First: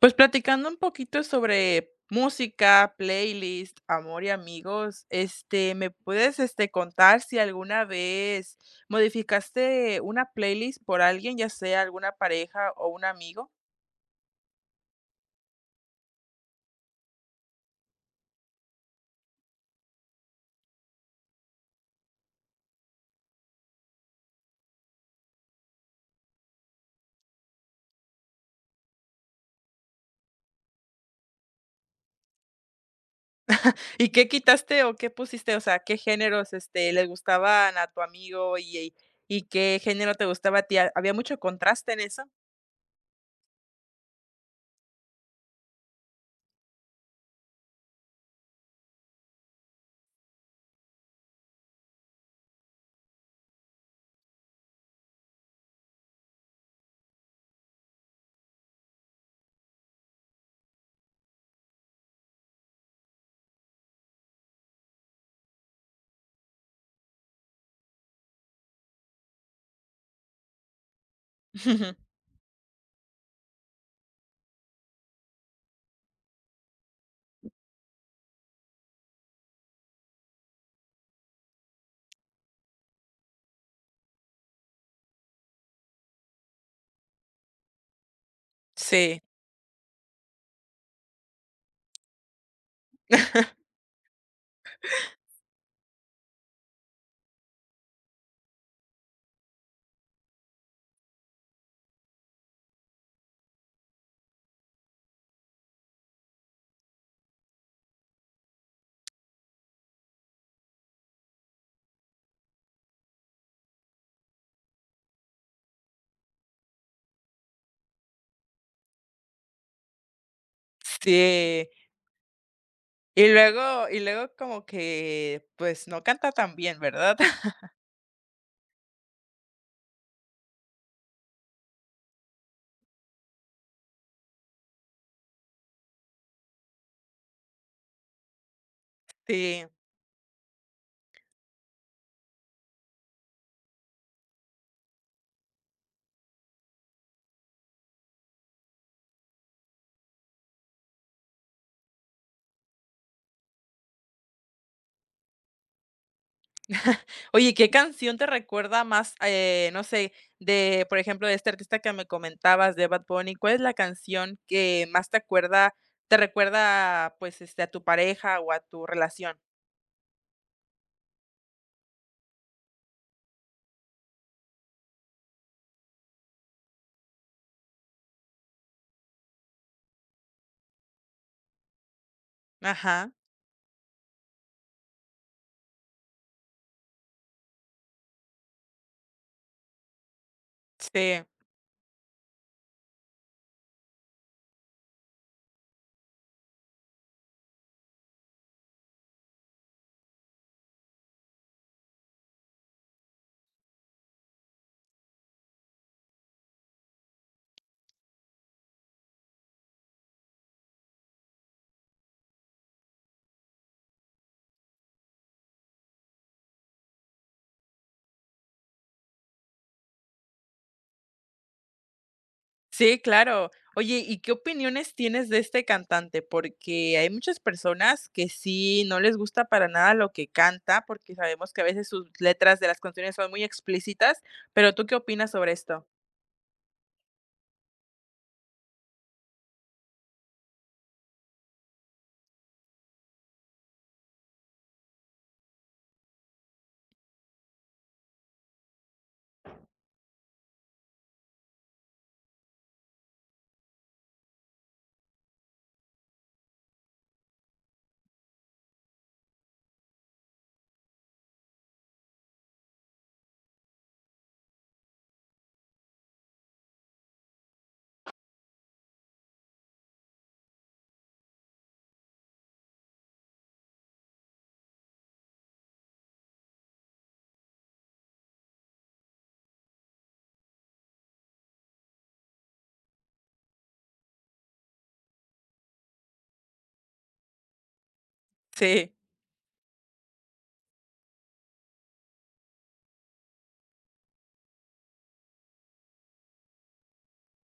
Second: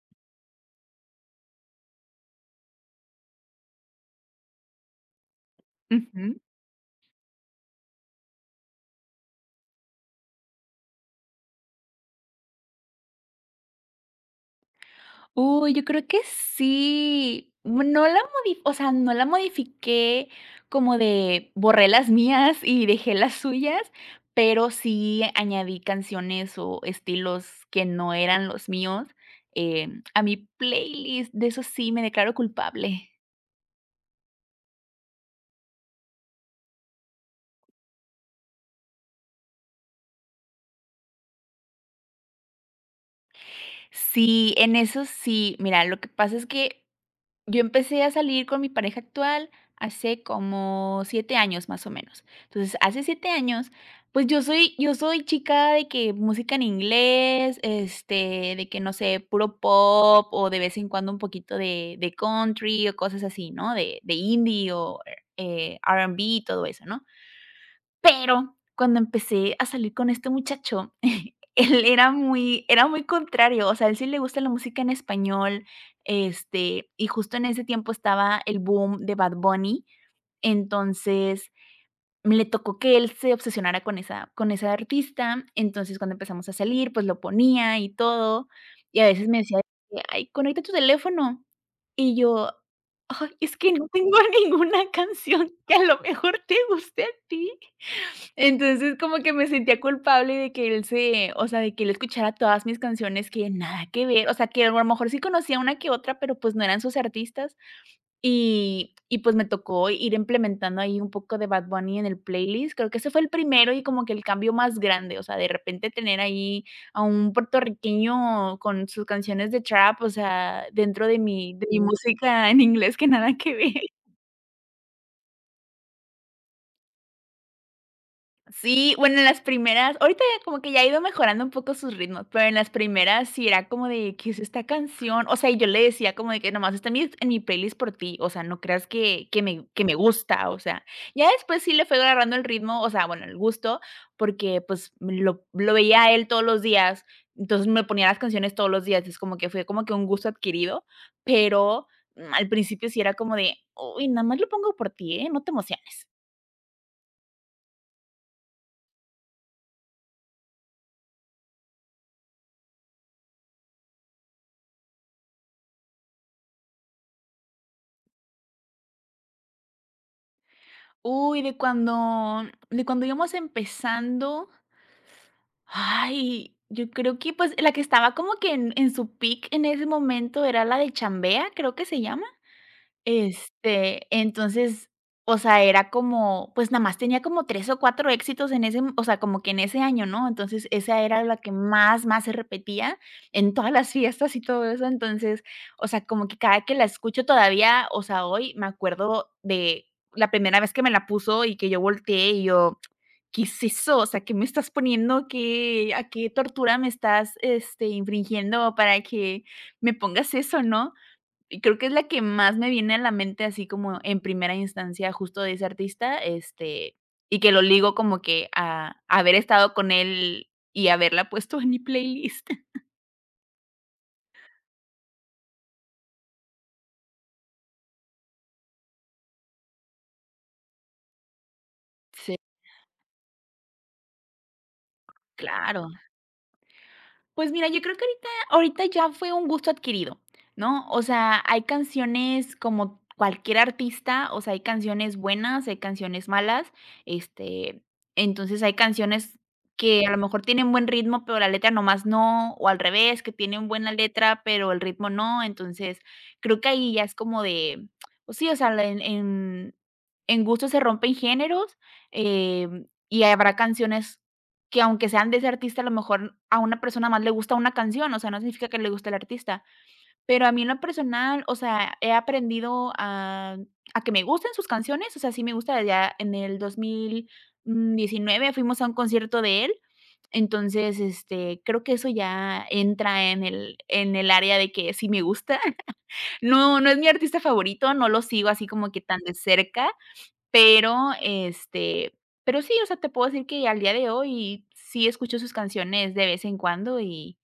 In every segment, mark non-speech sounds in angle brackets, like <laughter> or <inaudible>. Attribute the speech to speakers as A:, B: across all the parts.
A: Pues platicando un poquito sobre música, playlist, amor y amigos, ¿me puedes,
B: Ujú.
A: contar si alguna vez modificaste una playlist por alguien, ya sea alguna pareja o un amigo?
B: Uy, yo creo que sí. No la modi o sea, No la modifiqué como de borré las mías y dejé las suyas, pero sí añadí canciones o estilos que no eran los míos, a mi playlist, de eso sí me declaro culpable.
A: ¿Y qué quitaste o qué pusiste? O sea, ¿qué géneros, les gustaban a tu amigo y qué género te gustaba a ti? ¿Había mucho contraste en eso?
B: Sí, en eso sí. Mira, lo que pasa es que yo empecé a salir con mi pareja actual hace como 7 años, más o menos. Entonces, hace 7 años, pues yo soy chica de que música en inglés, este, de que, no sé, puro pop o de vez en cuando un poquito de country o cosas así, ¿no? De indie o, R&B y todo eso, ¿no? Pero cuando empecé a salir con este muchacho, <laughs> él
A: <laughs>
B: era muy contrario, o sea, él sí le gusta la música en español, este, y justo en ese tiempo estaba el boom de Bad Bunny, entonces, le tocó que él se obsesionara con esa artista. Entonces, cuando empezamos a salir, pues, lo ponía y todo, y a
A: Sí.
B: veces me decía de que: "Ay, conecta tu teléfono", y yo: "Ay, es
A: <laughs>
B: que no tengo <laughs> ninguna canción que a lo mejor te guste a ti". Entonces, como que me sentía culpable de que él se o sea, de que él escuchara todas mis canciones que nada que ver, o sea, que a lo mejor sí conocía una que otra, pero, pues, no eran sus artistas, pues, me tocó ir implementando ahí un poco de Bad Bunny en el playlist. Creo que ese fue el primero y como que el cambio más grande, o sea, de repente tener ahí a un puertorriqueño con sus canciones de trap, o sea, dentro de
A: Sí.
B: mi música en inglés que
A: Y
B: nada que ver.
A: luego y luego como que, pues, no canta tan bien, ¿verdad? <laughs>
B: Sí, bueno, en las primeras ahorita ya como que ya ha ido mejorando un poco sus ritmos, pero en las primeras sí era como de: "¿Qué es esta canción?". O sea, y yo le decía como de que: "Nomás está en mi playlist por ti, o sea, no creas que que
A: Sí.
B: me que me gusta", o sea, ya después sí le fue agarrando el ritmo, o sea, bueno, el gusto, porque, pues, lo veía a él todos los días, entonces me ponía las canciones todos los días, es como que fue como que un gusto adquirido, pero, al principio sí era como de: "Uy, nada más lo pongo por ti, ¿eh? No te emociones".
A: <laughs> Oye, ¿qué canción te recuerda más, no sé, de, por ejemplo, de este artista que me comentabas, de Bad Bunny? ¿Cuál es la canción que más te acuerda, te recuerda, pues, a tu pareja o a tu relación?
B: Uy, de cuando íbamos empezando, ay, yo creo que, pues, la que estaba como que en su peak en ese momento era la de Chambea, creo que se llama.
A: Ajá.
B: Este, entonces, o sea, era como, pues, nada más tenía como 3 o 4 éxitos en ese, o sea, como que en ese año, ¿no? Entonces, esa
A: Sí.
B: era la que más, más se repetía en todas las fiestas y todo eso. Entonces, o sea, como que cada que la escucho todavía, o sea, hoy me acuerdo de la primera vez que me la puso y que yo volteé y yo: "¿Qué es eso? O sea, ¿qué me estás poniendo? ¿Qué a qué tortura me estás, infringiendo para que me pongas eso?", ¿no? Y creo que es la que más me viene a la mente así como en primera instancia justo de ese artista, este, y que lo ligo como que a haber estado con él y haberla puesto en mi playlist. <laughs>
A: Sí, claro. Oye, ¿y qué opiniones tienes de este cantante? Porque hay muchas personas que sí no les gusta para nada lo que canta, porque sabemos que a veces sus
B: Sí.
A: letras de las canciones son muy explícitas, pero ¿tú qué opinas sobre esto?
B: Claro. Pues mira, yo creo que ahorita ya fue un gusto adquirido, ¿no? O sea, hay canciones como cualquier artista, o sea, hay canciones buenas, hay canciones malas, este, entonces hay canciones que a lo mejor tienen buen ritmo, pero la letra nomás no, o al revés, que tienen buena letra, pero el ritmo no. Entonces creo que ahí ya es como de, pues sí, o sea, en gusto se rompen géneros, y habrá canciones que aunque sean de ese artista, a lo mejor a una persona más le gusta una canción, o sea, no significa que le guste el artista. Pero a mí en lo personal, o sea, he aprendido a que me gusten sus canciones, o sea, sí me gusta, ya en el 2019 fuimos a un concierto de él. Entonces, este, creo que eso ya entra en el área de que sí me gusta. <laughs> No, no es mi artista favorito, no lo sigo así como
A: Sí.
B: que tan de cerca, pero, pero sí, o sea, te puedo decir que al día de hoy sí escucho sus canciones de vez en cuando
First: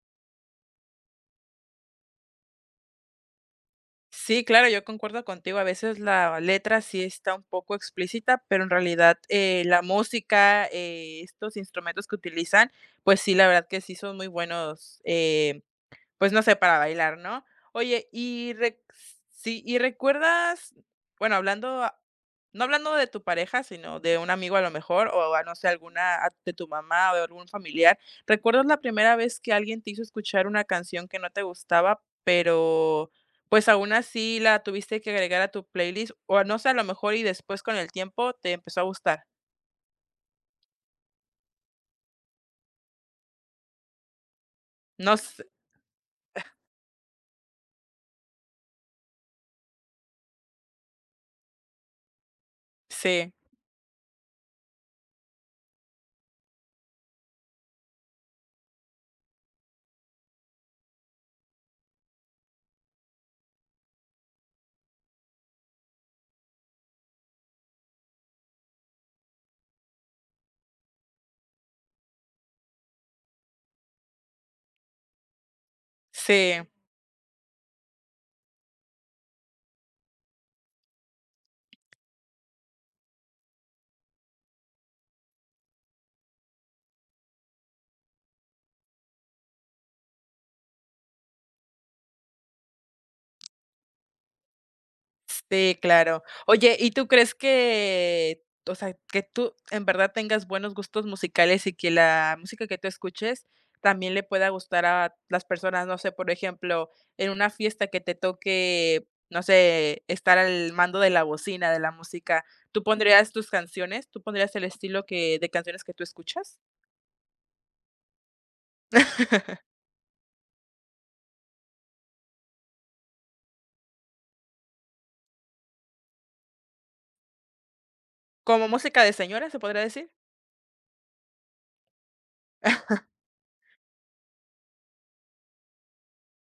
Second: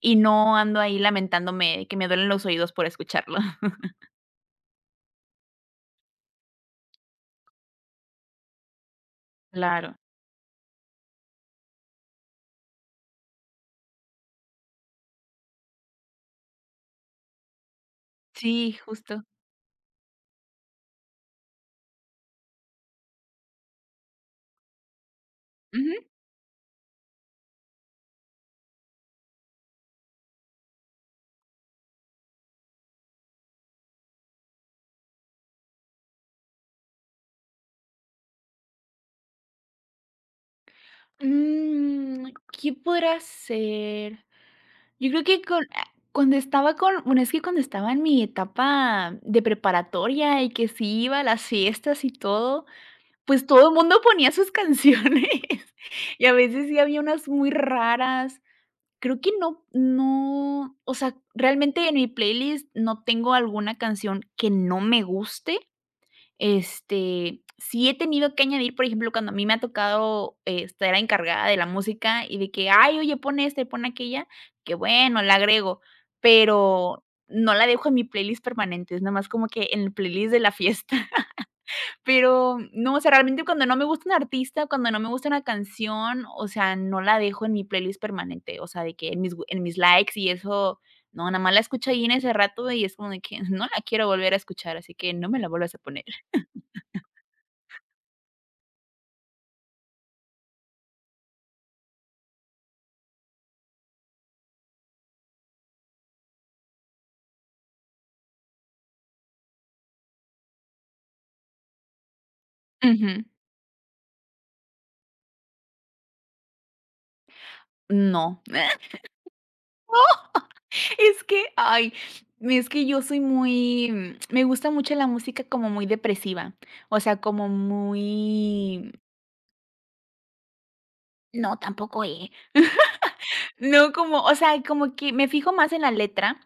B: y no ando ahí lamentándome de que me duelen los oídos por escucharlo. <laughs>
A: Sí, claro, yo concuerdo contigo. A veces la letra sí está un poco explícita, pero en realidad, la
B: Claro.
A: música, estos instrumentos que utilizan, pues sí, la verdad que sí son muy buenos, pues no sé, para bailar, ¿no? Oye, y
B: Sí,
A: re-
B: justo.
A: sí, y recuerdas, bueno, hablando, no hablando de tu pareja, sino de un amigo a lo mejor, o a, no sé,
B: Ujú.
A: de tu mamá o de algún familiar, ¿recuerdas la primera vez que alguien te hizo escuchar una canción que no te gustaba, pero pues aún así la tuviste que agregar a tu playlist? O no sé, a lo mejor y después con el tiempo te empezó a gustar.
B: Mm, ¿qué podrá ser? Yo
A: No
B: creo que
A: sé,
B: con ah, cuando estaba con bueno, es que cuando estaba en mi etapa de preparatoria y que sí iba a las fiestas y todo,
A: sí,
B: pues todo el mundo ponía sus canciones <laughs> y a veces sí había unas muy raras. Creo que no, o sea, realmente en mi playlist no tengo alguna canción que no me guste. Este, sí he tenido que añadir, por ejemplo, cuando a mí me ha tocado estar encargada de la música y de que: "Ay, oye, pone esta y pon aquella", que bueno, la agrego,
A: sí.
B: pero no la dejo en mi playlist permanente, es nada más como que en el playlist de la fiesta. Pero no, o sea, realmente cuando no me gusta un artista, cuando no me gusta una canción, o sea, no la dejo en mi playlist permanente, o sea, de que en mis likes y eso, no, nada más la escucho ahí en ese rato y es como de que <laughs> no la quiero volver a escuchar, así que no me la vuelvas
A: Sí,
B: a poner.
A: claro. Oye, ¿y tú crees que, o sea, que tú en verdad tengas buenos gustos musicales y que la música que tú escuches también le pueda gustar a las personas? No sé, por ejemplo, en una fiesta que te toque, no sé, estar al mando de la bocina, de la música, ¿tú
B: Ujú.
A: pondrías tus canciones? ¿Tú pondrías el estilo que de canciones que tú escuchas?
B: No. <laughs>
A: <laughs>
B: Es que, ay, es que yo soy muy me gusta mucho la música como muy depresiva, o sea, como
A: Como
B: muy
A: música de señora, se podría decir.
B: no, tampoco, eh. No, como, o sea, como que me fijo más en la letra.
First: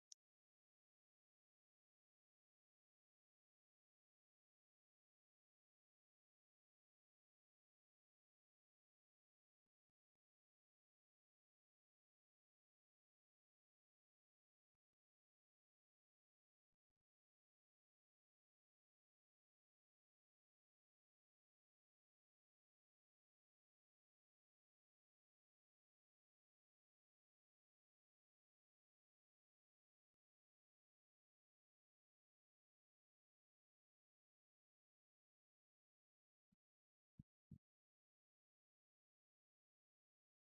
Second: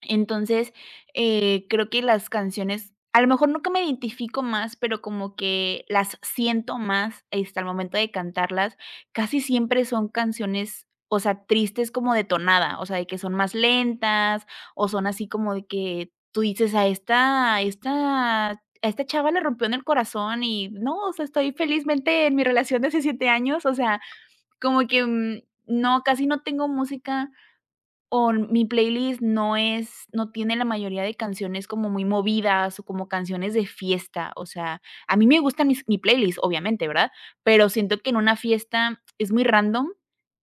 B: Entonces, creo que las canciones, a lo mejor nunca me identifico más, pero como que las siento más, hasta el momento de cantarlas, casi siempre son canciones, o sea, tristes como de tonada, o sea, de que son más lentas, o son así como de que tú dices: A esta chava le rompió en el corazón y no, o sea, estoy felizmente en mi relación de hace 7 años", o sea, como que, no, casi no tengo música o mi playlist no tiene la mayoría de canciones como muy movidas o como canciones de fiesta, o sea, a mí me gustan mis mi playlist, obviamente, ¿verdad? Pero siento que en una fiesta es muy random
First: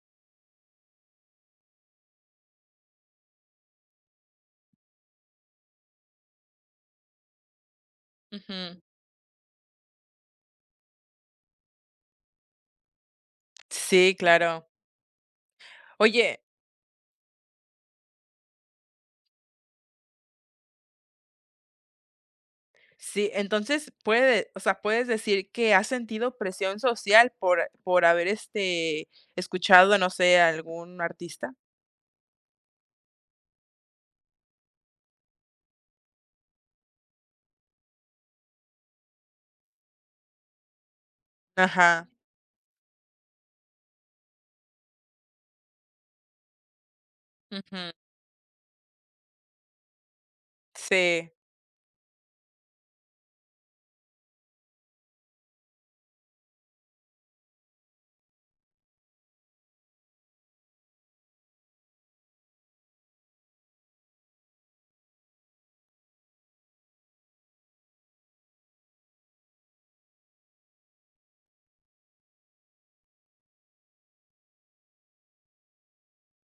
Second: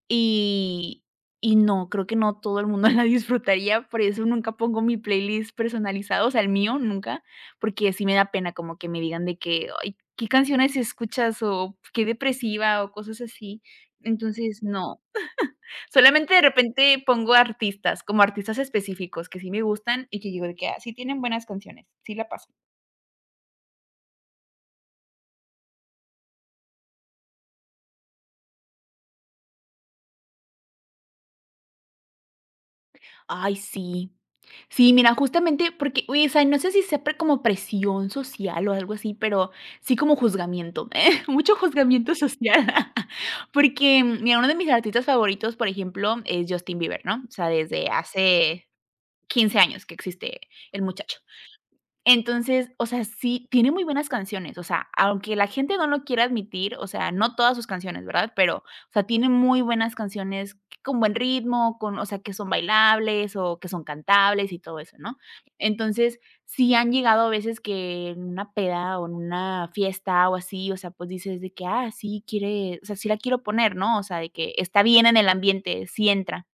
B: y y no, creo que no todo el mundo <laughs> la disfrutaría, por eso nunca pongo mi playlist personalizado, o sea, el mío nunca, porque sí me da pena como
A: Ujú.
B: que me digan de que: "Ay, ¿qué canciones escuchas?", o "Qué depresiva", o cosas así.
A: Sí,
B: Entonces,
A: claro.
B: no. Solamente
A: Oye.
B: de repente pongo artistas, como artistas específicos que sí me gustan y que digo de que, ah, sí tienen buenas canciones, sí la pasan.
A: Sí, entonces puede, o sea, puedes decir que has sentido presión social por haber, escuchado, no sé, a algún artista.
B: Ay, sí. Sí, mira, justamente porque, oye, o sea, no sé si sea pre- como presión social o algo así, pero sí como juzgamiento, <laughs> ¿eh? Mucho
A: Ajá,
B: juzgamiento social. <laughs> Porque, mira, uno de mis artistas favoritos, por ejemplo, es Justin Bieber, ¿no? O sea, desde
A: ujú.
B: hace 15 años que existe el muchacho.
A: Sí,
B: Entonces, o sea, sí, tiene muy buenas canciones, o sea, aunque la gente no lo quiera admitir, o sea, no todas sus canciones, ¿verdad? Pero, o sea, tiene muy buenas canciones con buen ritmo, con, o sea, que son bailables o que son cantables y todo eso, ¿no? Entonces, sí han llegado a veces que en una peda o en una fiesta o así, o sea, pues dices de que, ah, sí, o sea, sí la quiero poner, ¿no? O sea, de que está bien en el ambiente, sí entra.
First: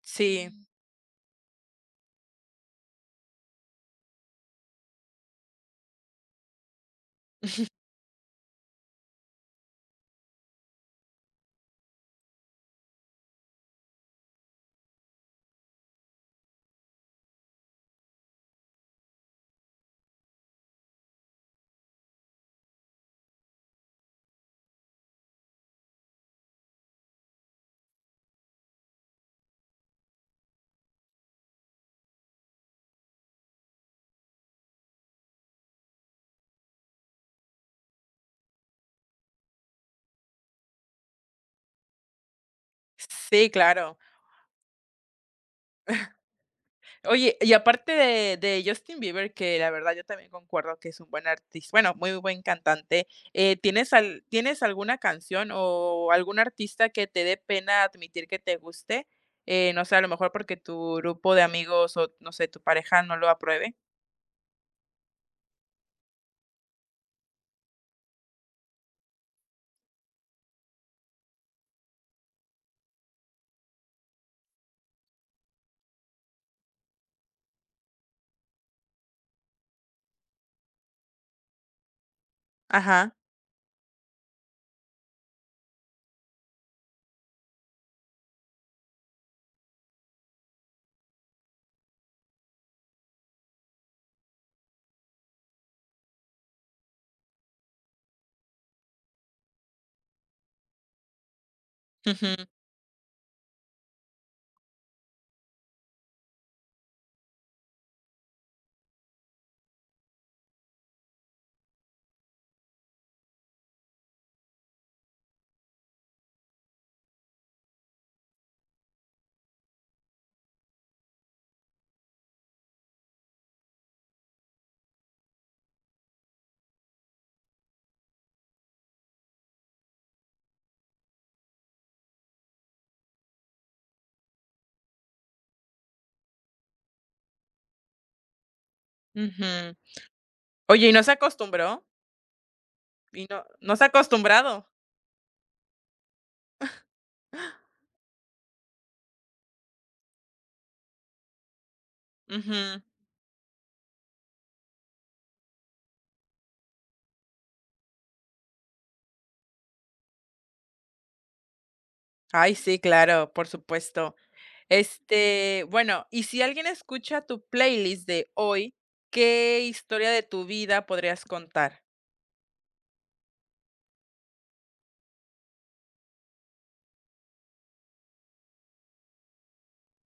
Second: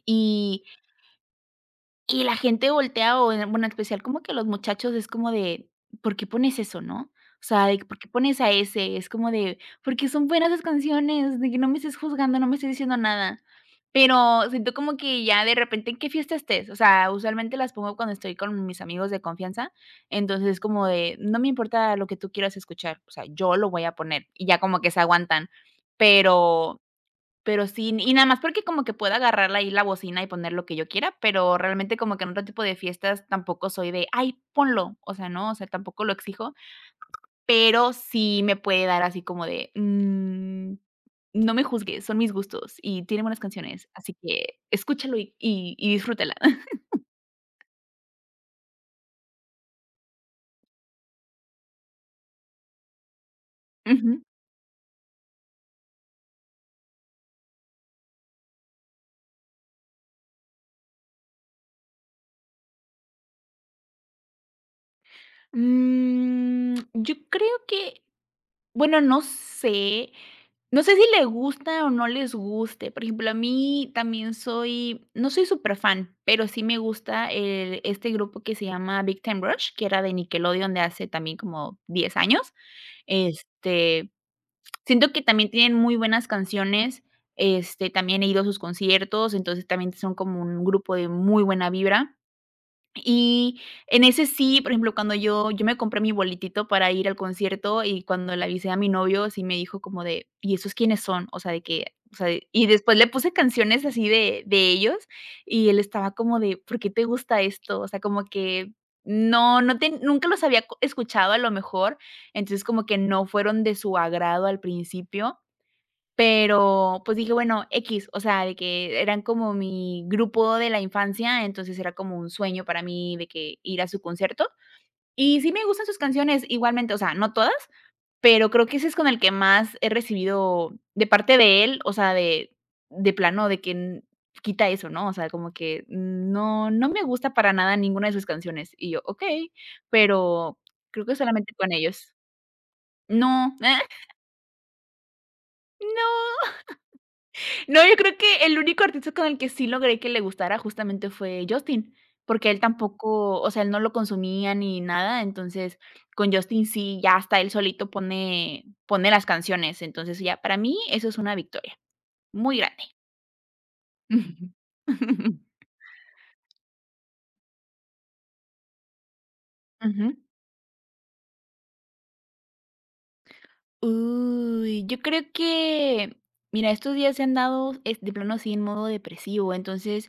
A: sí, mm.
B: Y y la gente voltea en especial como que los muchachos es como de: "¿Por qué pones eso?", ¿no? O sea, de "¿Por qué pones a ese?". Es como de: "Porque son buenas las canciones, de que no me estés juzgando, no me estés diciendo nada". Pero siento como que ya de repente, ¿en qué fiesta estés? O sea, usualmente las pongo cuando estoy con mis amigos de confianza, entonces es como de: "No me importa lo que tú quieras escuchar, o sea, yo lo voy a poner", y ya como que se aguantan. Pero pero sí, y nada más porque como que pueda agarrar ahí la bocina y poner lo que yo quiera, pero realmente como que en otro tipo de fiestas tampoco soy de: "Ay, ponlo", o sea, no, o sea, tampoco lo exijo, pero sí me puede dar así como de: "Mm, no me juzgues, son mis gustos y tiene buenas
A: Sí,
B: canciones,
A: claro.
B: así que escúchalo y disfrútala". <laughs>
A: Oye, y aparte de Justin Bieber, que la verdad yo también concuerdo que es un buen artis bueno, muy buen cantante,
B: Ujú.
A: ¿tienes alguna canción o algún artista que te dé pena admitir que te guste? No sé, a lo mejor porque tu grupo de amigos o, no sé, tu pareja no lo apruebe.
B: Mm, yo creo que bueno, no sé. No sé si le gusta o no les guste. Por ejemplo, a mí también soy no soy súper fan, pero sí me gusta el este grupo que se llama Big Time Rush, que era de Nickelodeon de hace también como 10 años.
A: Ajá.
B: Este, siento que también tienen muy buenas canciones, este, también he ido a sus conciertos, entonces también son como un grupo de muy buena vibra. Y en ese sí, por ejemplo, cuando yo me compré mi boletito para ir al concierto y cuando le avisé a mi novio, sí me dijo como de: "¿Y esos quiénes son?". O sea, de que, o sea,
A: Ujú,
B: y después le puse canciones así de ellos y él estaba como de: "¿Por qué te gusta esto?". O sea, como que no no te nunca los había co escuchado a lo mejor, entonces como que no fueron de su agrado al principio. Pero, pues dije: "Bueno, X, o sea, de que eran como mi grupo de la infancia, entonces era como un sueño para mí de que ir a su concierto. Y sí me gustan sus canciones igualmente, o sea, no todas, pero creo que ese es con el que más he recibido de parte de él, o sea, de plano de que, mm, quita eso, ¿no? O sea, como que no me gusta para nada ninguna de sus canciones. Y yo: "Okey",
A: ujú.
B: pero
A: Oye, ¿y no
B: creo
A: se
B: que solamente con
A: acostumbró?
B: ellos.
A: ¿Y no
B: No,
A: no se ha
B: <laughs>
A: acostumbrado?
B: no. No, yo creo que el único artista con el que sí logré que le gustara justamente fue Justin, porque él
A: Ujú.
B: tampoco, o sea, él no lo consumía ni nada, entonces con Justin sí, ya hasta él solito pone las canciones, entonces ya para mí eso es una victoria
A: Ay,
B: muy
A: sí,
B: grande.
A: claro, por supuesto.
B: <laughs>
A: Bueno, y si alguien escucha tu playlist de hoy, ¿qué historia
B: Ujú.
A: de tu vida podrías contar?
B: Uy, yo creo que, mira, estos días he andado, es de plano así en modo depresivo, entonces,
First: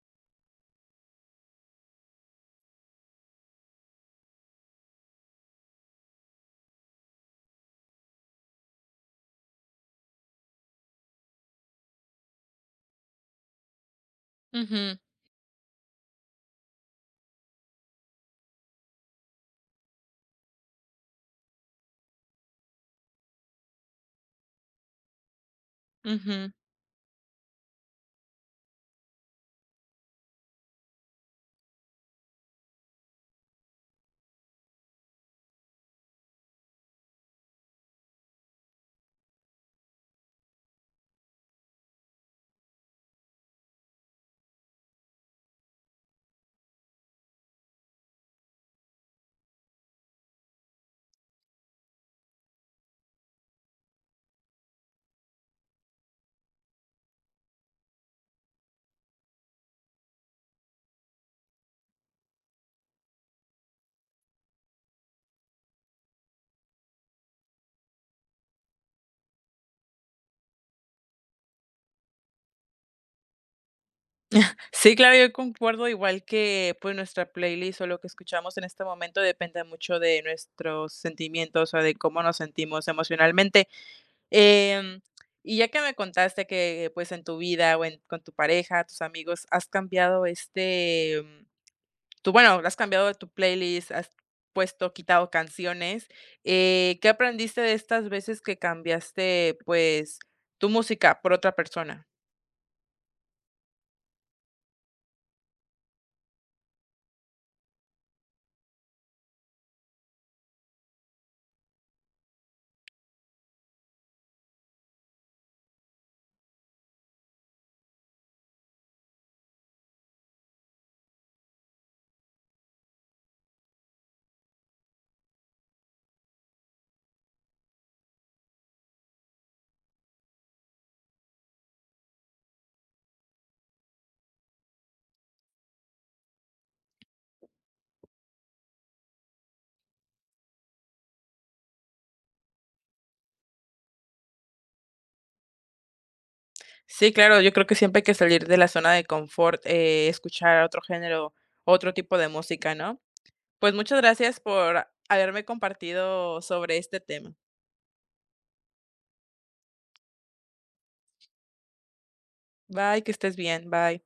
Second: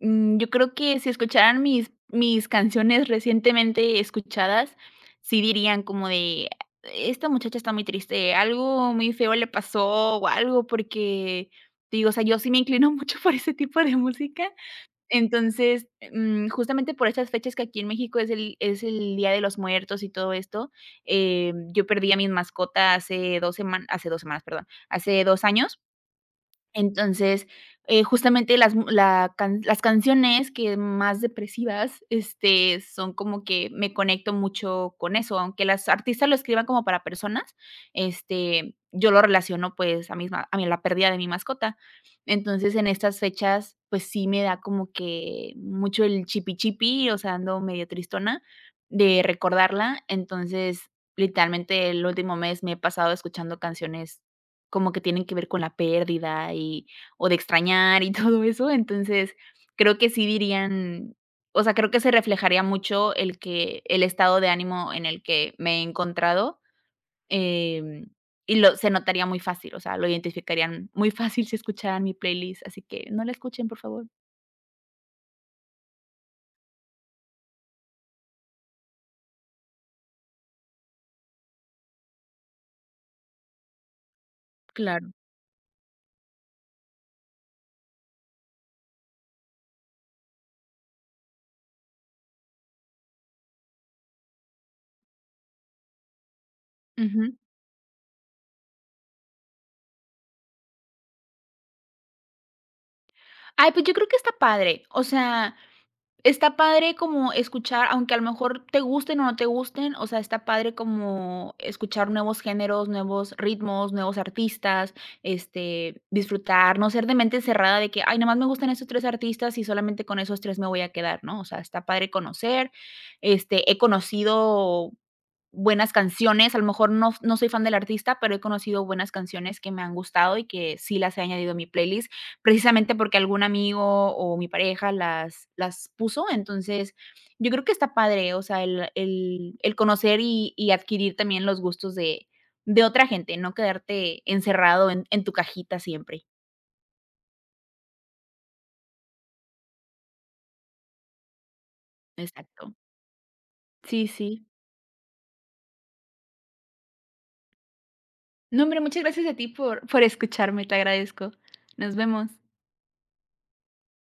B: mm, yo creo que si escucharan mis canciones recientemente escuchadas, sí dirían como de: "Esta muchacha está muy triste, algo muy feo le pasó o algo", porque, te digo, o sea, yo sí me inclino <laughs> mucho por ese tipo de música,
A: Ujú,
B: entonces, mm, justamente por estas fechas que aquí en México es el Día de los Muertos y todo esto, yo perdí a mis mascotas hace 2 semanas, hace 2 semanas, perdón, hace 2 años.
A: ujú.
B: Entonces, justamente las canciones que más depresivas, este, son como que me conecto mucho con eso, aunque las artistas lo escriban como para personas, este, yo lo relaciono, pues, a mi la pérdida de mi mascota. Entonces, en estas fechas, pues, sí me da como que mucho el chipi chipi, o sea, ando medio tristona de recordarla. Entonces, literalmente, el último mes me he pasado escuchando canciones como que tienen que ver con la pérdida y o de extrañar y <laughs> todo eso. Entonces, creo que sí dirían o sea, creo que se reflejaría mucho el estado de ánimo en el que me he encontrado, em, y lo se notaría muy fácil, o sea, lo identificarían muy fácil si escucharan mi playlist, así que no la escuchen, por favor.
A: Sí, claro, yo concuerdo, igual que, pues, nuestra playlist o lo que escuchamos en este momento depende mucho de nuestros sentimientos, o de cómo nos sentimos emocionalmente. Em,
B: Claro.
A: y ya que me contaste que, pues, en tu vida o en con tu pareja, tus amigos, has cambiado, tú, bueno, has cambiado tu playlist, has puesto, quitado canciones, ¿qué
B: Ujú.
A: aprendiste de estas veces que cambiaste, pues, tu música por otra persona?
B: Ay, pues yo creo que está padre, o sea, está padre como escuchar, aunque a lo mejor te gusten o no te gusten, o sea, está padre como escuchar nuevos géneros, nuevos ritmos, nuevos artistas, este, disfrutar, no ser de mente cerrada de que, ay, nomás me gustan esos 3 artistas y solamente con esos 3 me voy a quedar, ¿no? O sea, está padre conocer, este, he conocido buenas canciones, a lo mejor no soy fan del artista, pero he conocido buenas canciones que me han gustado y que sí las he añadido a mi playlist, precisamente porque algún amigo o mi pareja las puso. Entonces, yo creo que está padre, o sea, el conocer y adquirir también los gustos de otra gente, no quedarte encerrado en tu cajita siempre.
A: Sí, claro, yo creo que siempre hay que salir de la zona de confort, escuchar otro género, otro tipo de
B: Exacto.
A: música, ¿no? Pues, muchas
B: Sí,
A: gracias
B: sí.
A: por haberme compartido sobre este tema.
B: No, hombre, muchas gracias a ti por escucharme, te agradezco. Nos vemos.
A: Bye, que estés bien, bye.